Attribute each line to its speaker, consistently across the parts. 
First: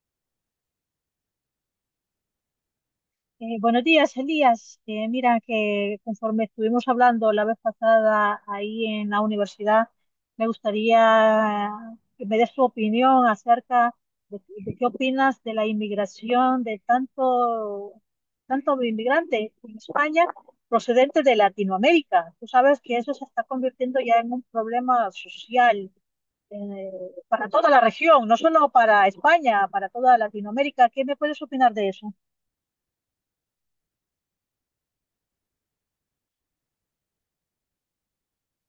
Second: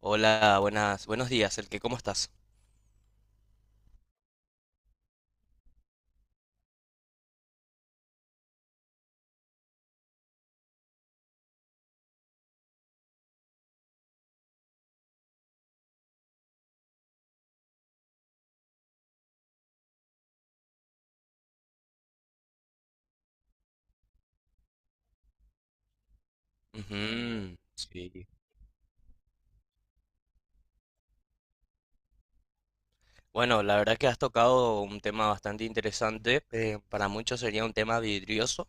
Speaker 1: Hola, buenas, buenos días, el que, ¿cómo estás?
Speaker 2: Buenos días, Elías. Mira que conforme estuvimos hablando la vez pasada ahí en la universidad, me gustaría que me des tu opinión acerca de qué opinas de la inmigración de tanto inmigrante en España procedente de Latinoamérica. Tú sabes que eso se está convirtiendo ya en un problema social eh, para
Speaker 1: Ujú,
Speaker 2: toda la
Speaker 1: sí.
Speaker 2: región, no solo para España, para toda Latinoamérica. ¿Qué me puedes opinar de eso?
Speaker 1: Bueno, la verdad que has tocado un tema bastante interesante. Para muchos sería un tema vidrioso.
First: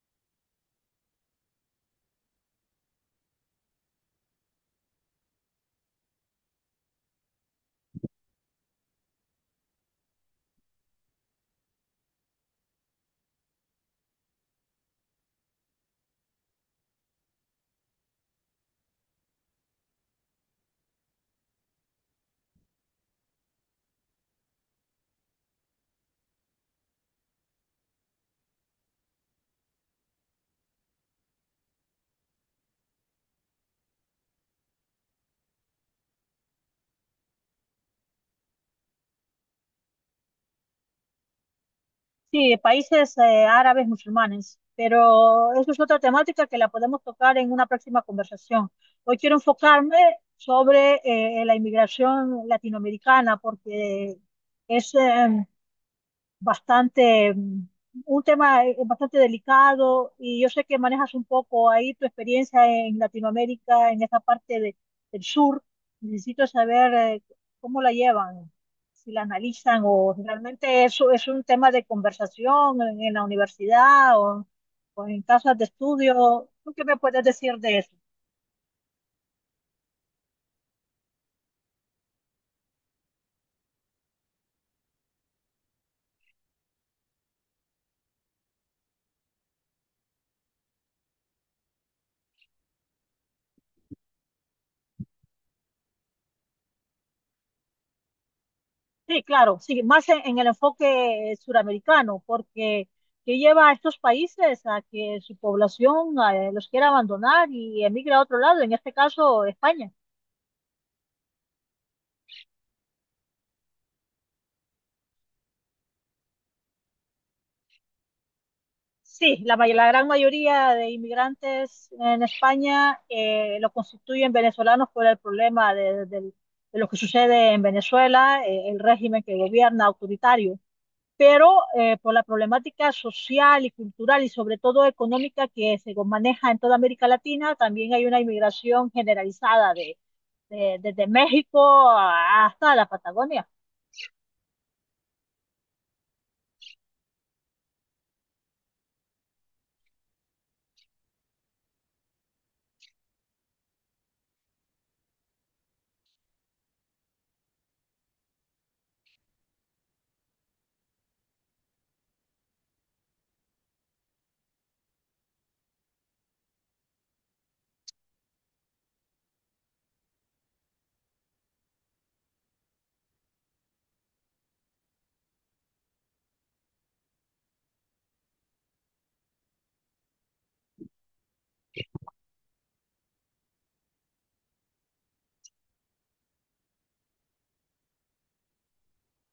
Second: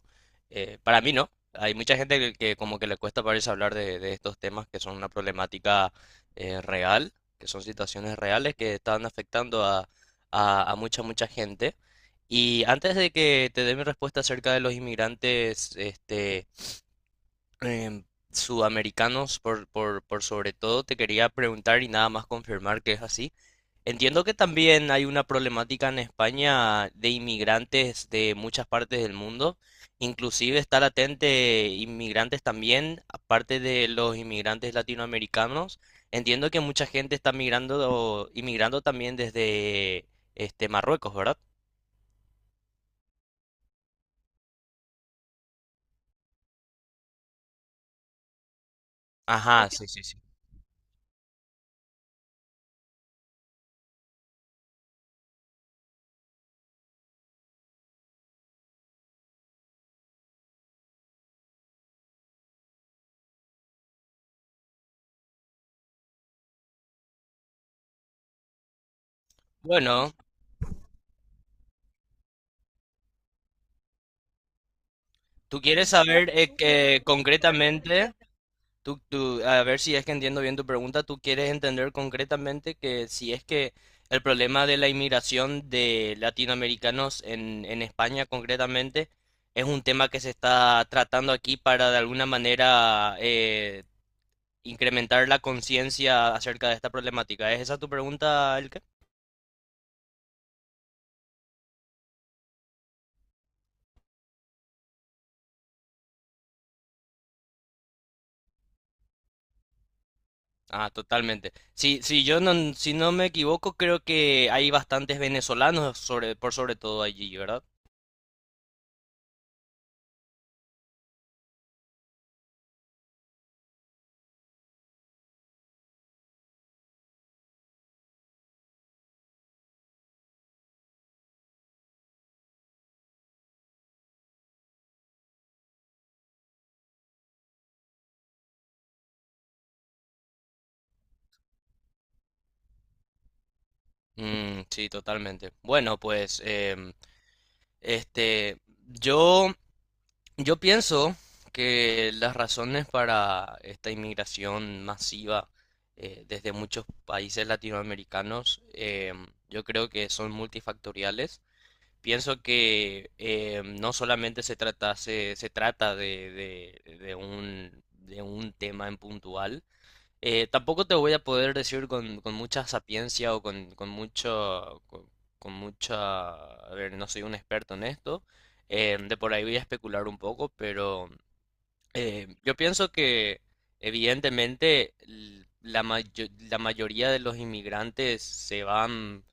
Speaker 1: Para mí no. Hay mucha gente que como que le cuesta parece hablar de estos temas que son una problemática real, que son situaciones reales que están afectando a mucha gente. Y antes de que te dé mi respuesta acerca de los inmigrantes, em, sudamericanos por sobre todo, te quería preguntar y nada más confirmar que es así. Entiendo que también hay una problemática en España de inmigrantes de muchas partes del mundo, inclusive estar atente inmigrantes también, aparte de los inmigrantes latinoamericanos. Entiendo que mucha gente está migrando, inmigrando también desde este Marruecos, ¿verdad?
Speaker 2: Sí, países árabes musulmanes, pero eso es otra temática que la podemos tocar en una próxima conversación. Hoy quiero
Speaker 1: Ajá, sí,
Speaker 2: enfocarme
Speaker 1: sí, sí.
Speaker 2: sobre la inmigración latinoamericana porque es, eh, bastante, mm, un tema bastante delicado y yo sé que manejas un poco ahí tu experiencia en Latinoamérica, en esta del sur. Necesito saber cómo la llevan, si la analizan
Speaker 1: Bueno,
Speaker 2: o realmente eso es un tema de conversación en la universidad o en casas
Speaker 1: tú
Speaker 2: de
Speaker 1: quieres saber
Speaker 2: estudio. ¿Tú qué me
Speaker 1: que
Speaker 2: puedes decir de eso?
Speaker 1: concretamente Tú, tú- a ver si es que entiendo bien tu pregunta, tú quieres entender concretamente que si es que el problema de la inmigración de latinoamericanos en España concretamente es un tema que se está tratando aquí para de alguna manera incrementar la conciencia acerca de esta problemática. ¿Es esa tu pregunta, Elke?
Speaker 2: Sí, claro, sí, más en el enfoque suramericano, porque que lleva a estos países a que su población los quiera abandonar y emigra a otro lado, en este caso España.
Speaker 1: Ah, totalmente. Si, si yo no, si no me equivoco, creo que hay bastantes venezolanos por sobre todo allí, ¿verdad?
Speaker 2: Sí, la gran mayoría de inmigrantes en España lo constituyen venezolanos por el problema de lo que sucede en Venezuela, el régimen que gobierna autoritario. Pero por la problemática social y cultural y sobre todo económica que se maneja en toda América Latina, también hay una inmigración generalizada desde México hasta la Patagonia.
Speaker 1: Mm, sí, totalmente. Bueno, pues, Este, yo, yo pienso que las razones para esta inmigración masiva desde muchos países latinoamericanos, yo creo que son multifactoriales. Pienso que no solamente se trata, se trata de, de un tema en puntual, tampoco te voy a poder decir con mucha sapiencia o con mucho, con mucha, a ver, no soy un experto en esto, de por ahí voy a especular un poco, pero yo pienso que evidentemente la mayoría de los inmigrantes se van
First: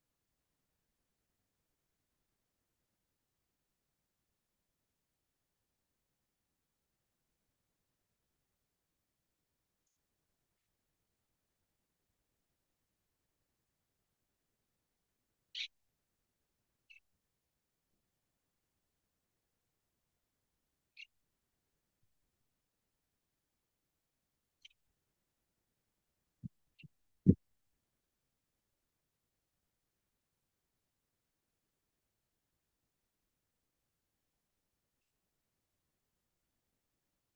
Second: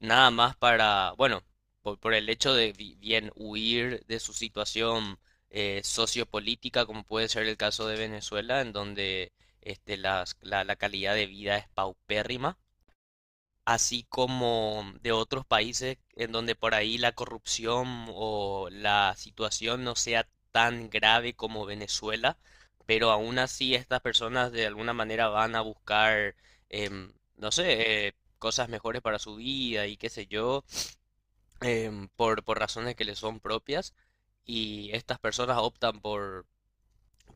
Speaker 1: nada más para, bueno, por el hecho de bien huir de su situación sociopolítica, como puede ser el caso de Venezuela, en donde la calidad de vida es paupérrima, así como de otros países en donde por ahí la corrupción o la situación no sea tan grave como Venezuela, pero aún así estas personas de alguna manera van a buscar, no sé, cosas mejores para su vida y qué sé yo, por razones que les son propias, y estas personas optan por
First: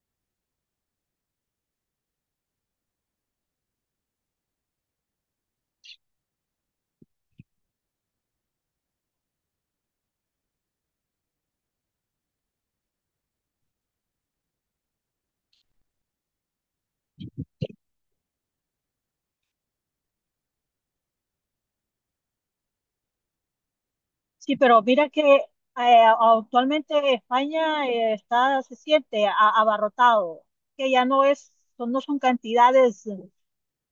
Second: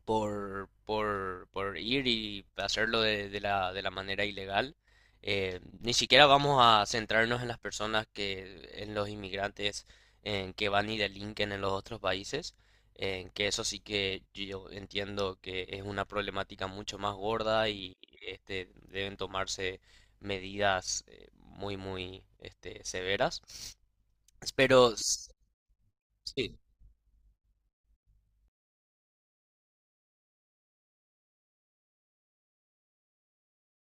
Speaker 1: por ir y hacerlo de la manera ilegal. Ni siquiera vamos a centrarnos en las personas que, en los inmigrantes que van y delinquen en los otros países, que eso sí que yo entiendo que es una problemática mucho más gorda y este, deben tomarse medidas muy este, severas.
Speaker 2: Sí, pero
Speaker 1: Pero
Speaker 2: mira que
Speaker 1: s- sí,
Speaker 2: actualmente España se siente abarrotado, que ya no no son cantidades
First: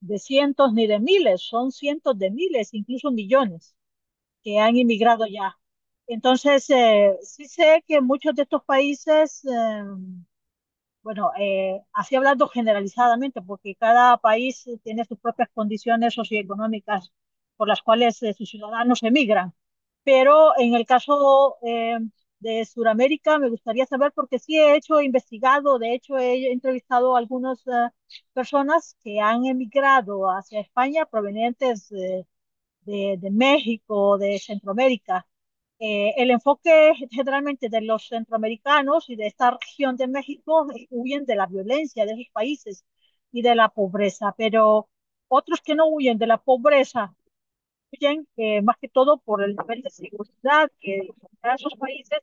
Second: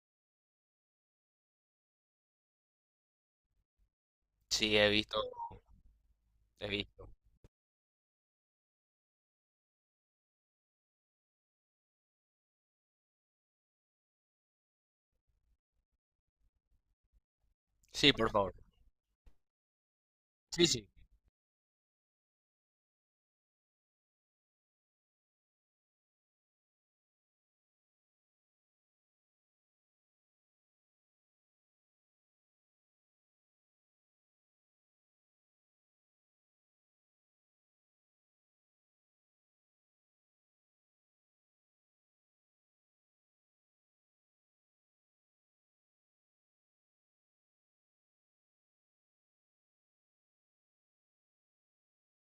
Speaker 2: de cientos ni de miles, son cientos de miles, incluso millones que han
Speaker 1: sí, he visto,
Speaker 2: inmigrado ya.
Speaker 1: he
Speaker 2: Entonces,
Speaker 1: visto.
Speaker 2: sí sé que muchos de estos países, bueno, así hablando generalizadamente, porque cada país tiene sus propias condiciones socioeconómicas por las
Speaker 1: Sí,
Speaker 2: cuales
Speaker 1: por
Speaker 2: sus
Speaker 1: favor.
Speaker 2: ciudadanos emigran. Pero
Speaker 1: Sí,
Speaker 2: en el
Speaker 1: sí.
Speaker 2: caso de Sudamérica, me gustaría saber, porque sí he hecho, he investigado, de hecho he entrevistado a algunas personas que han emigrado hacia España provenientes de México, de Centroamérica. El enfoque generalmente de los centroamericanos y de esta región de México huyen de la violencia de sus países y de la pobreza, pero otros que no huyen de la pobreza huyen más que todo por el nivel de seguridad que en esos países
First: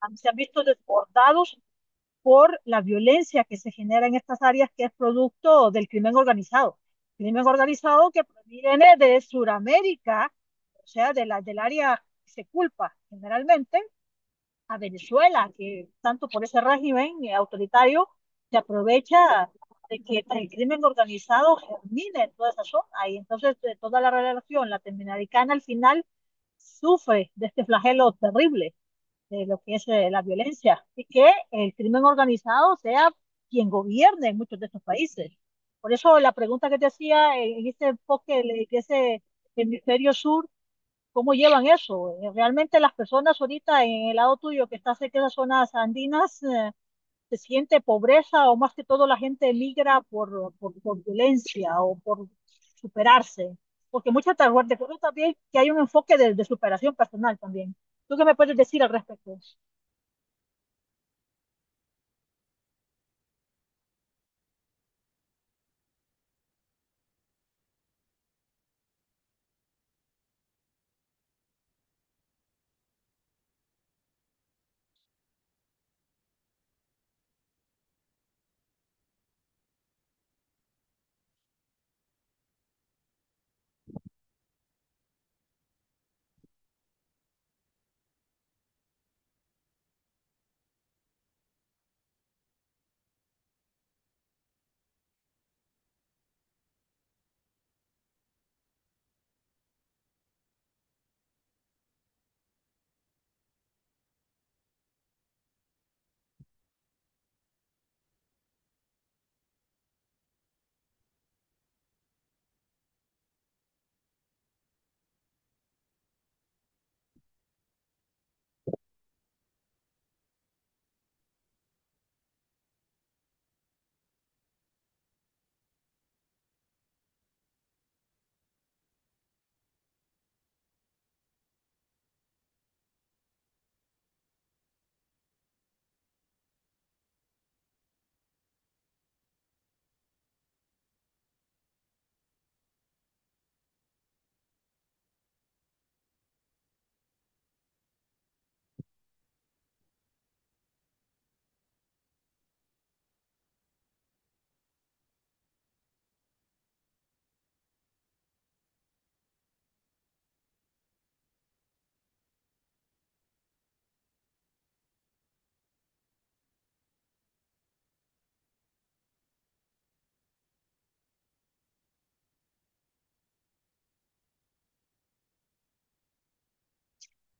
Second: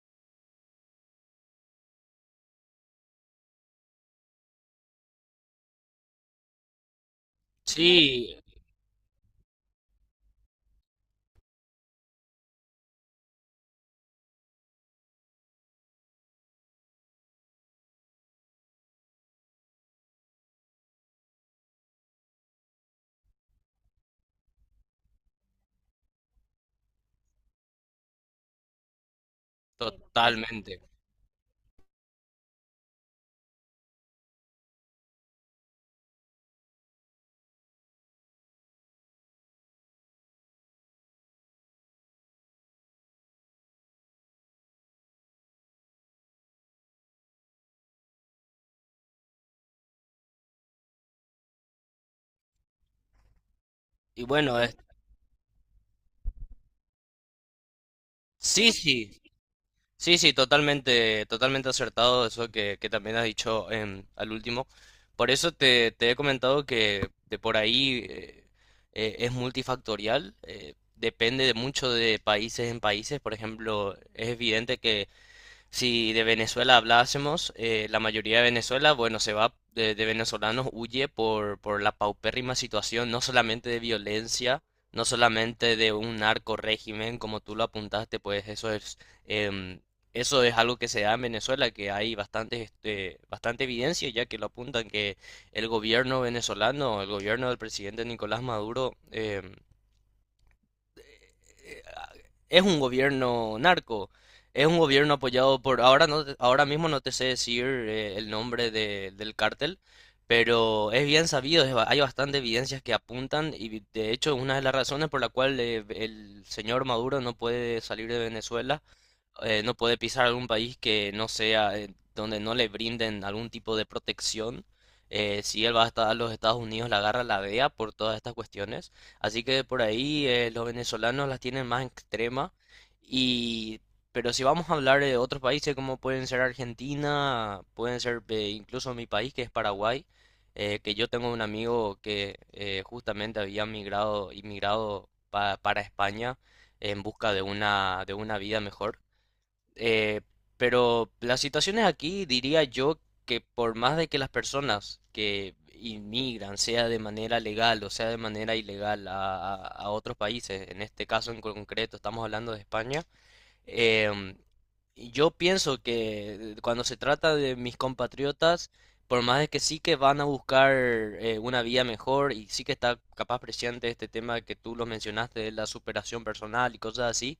Speaker 2: se han visto desbordados por la violencia que se genera en estas áreas que es producto del crimen organizado. Crimen organizado que
Speaker 1: Sí,
Speaker 2: proviene de Sudamérica, o sea, de del área que se culpa generalmente a Venezuela, que tanto por ese régimen autoritario se aprovecha de que el crimen organizado germine en toda esa zona y entonces toda la relación latinoamericana al final sufre de este flagelo terrible de lo que es la
Speaker 1: totalmente.
Speaker 2: violencia y que el crimen organizado sea quien gobierne en muchos de estos países. Por eso la pregunta que te hacía en este enfoque, de ese hemisferio sur, ¿cómo llevan eso? Realmente las personas ahorita en el lado tuyo que está cerca de las zonas andinas, ¿se siente pobreza o más que todo la gente migra por violencia o por superarse? Porque
Speaker 1: Y
Speaker 2: muchas te
Speaker 1: bueno, es-
Speaker 2: recuerdo también que hay un enfoque de superación personal también. ¿Tú qué me puedes
Speaker 1: sí,
Speaker 2: decir al
Speaker 1: sí,
Speaker 2: respecto?
Speaker 1: sí, sí, totalmente, totalmente acertado eso que también has dicho al último. Por eso te he comentado que de por ahí es multifactorial, depende de mucho de países en países. Por ejemplo, es evidente que si de Venezuela hablásemos, la mayoría de Venezuela, bueno, se va de venezolanos, huye por la paupérrima situación, no solamente de violencia, no solamente de un narco régimen, como tú lo apuntaste, pues eso es, em, eso es algo que se da en Venezuela, que hay bastante, este, bastante evidencia, ya que lo apuntan que el gobierno venezolano, el gobierno del presidente Nicolás Maduro, eh, es un gobierno narco, es un gobierno apoyado por, ahora no, ahora mismo no te sé decir el nombre del cártel, pero es bien sabido, hay bastante evidencias que apuntan y de hecho una de las razones por la cual el señor Maduro no puede salir de Venezuela no puede pisar algún país que no sea, donde no le brinden algún tipo de protección. Si él va a estar a los Estados Unidos, la agarra la DEA por todas estas cuestiones. Así que por ahí los venezolanos las tienen más extrema. Y, pero si vamos a hablar de otros países como pueden ser Argentina, pueden ser incluso mi país que es Paraguay, que yo tengo un amigo que justamente había migrado, inmigrado para España en busca de una vida mejor. Eh, pero las situaciones aquí diría yo que por más de que las personas que inmigran, sea de manera legal o sea de manera ilegal a otros países, en este caso en concreto estamos hablando de España, em, y yo pienso que cuando se trata de mis compatriotas, por más de que sí que van a buscar una vía mejor y sí que está capaz presente este tema que tú lo mencionaste de la superación personal y cosas así,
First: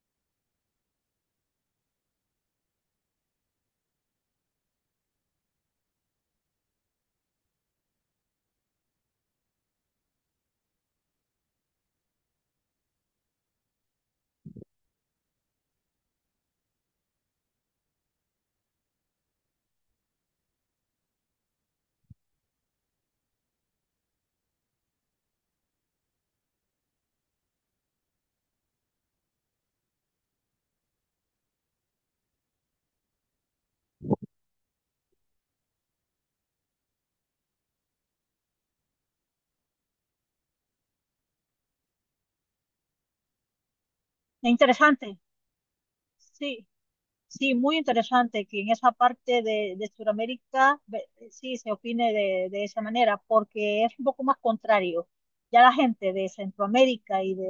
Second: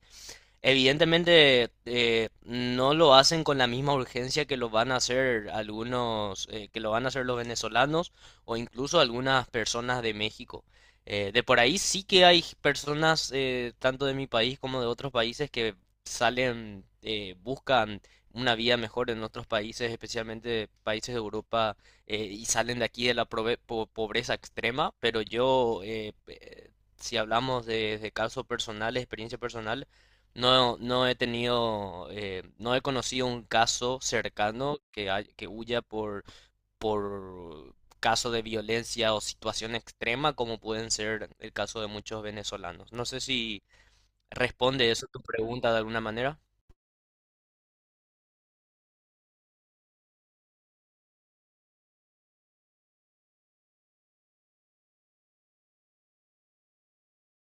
Speaker 1: evidentemente no lo hacen con la misma urgencia que lo van a hacer algunos, que lo van a hacer los venezolanos o incluso algunas personas de México. De por ahí sí que hay personas tanto de mi país como de otros países que salen, buscan una vida mejor en otros países, especialmente países de Europa, y salen de aquí de la pobreza extrema, pero yo, si hablamos de caso personal, experiencia personal, no, no he tenido, no he conocido un caso cercano que huya por caso de violencia o situación extrema como pueden ser el caso de muchos venezolanos. No sé si responde eso
Speaker 2: Interesante,
Speaker 1: tu pregunta de alguna manera.
Speaker 2: sí, sí, muy interesante que en esa parte de Sudamérica sí se opine de esa manera, porque es un poco más contrario. Ya la gente de Centroamérica y de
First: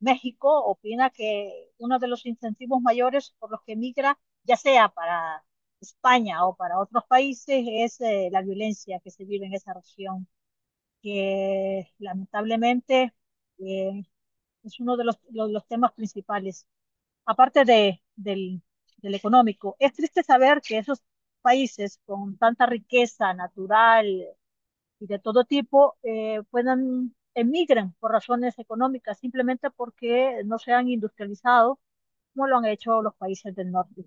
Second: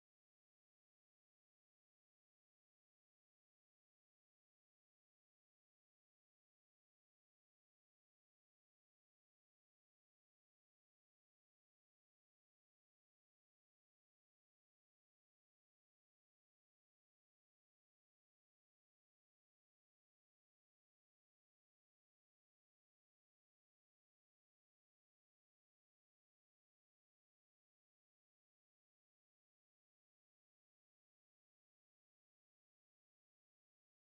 Speaker 2: México opina que uno de los incentivos mayores por los que migra, ya sea para España o para otros países, es la violencia que se vive en esa región, que lamentablemente eh, es uno de los temas principales aparte del económico. Es triste saber que esos países con tanta riqueza natural y de todo tipo puedan emigran por razones económicas, simplemente porque no se han industrializado como lo han hecho los países del norte.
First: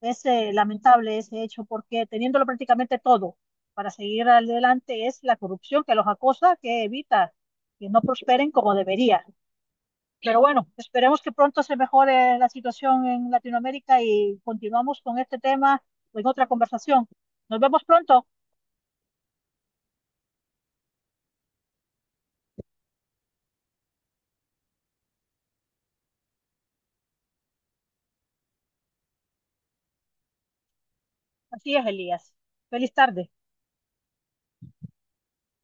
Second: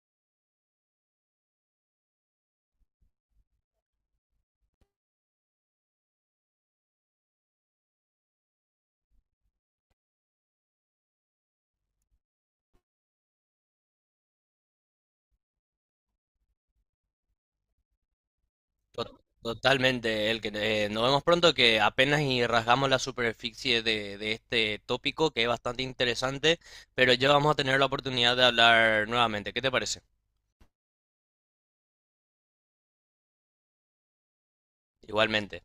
Speaker 2: Es lamentable ese hecho porque teniéndolo prácticamente todo para seguir adelante es la corrupción que los acosa, que evita que no prosperen como debería. Pero bueno, esperemos que pronto se mejore la situación en Latinoamérica y continuamos con este tema en otra conversación. Nos vemos pronto.
Speaker 1: Totalmente, el que nos vemos pronto que apenas y rasgamos la superficie de este tópico que es bastante interesante, pero ya vamos a tener la oportunidad de hablar nuevamente. ¿Qué te parece?
Speaker 2: Así es, Elías. Feliz tarde.
Speaker 1: Igualmente.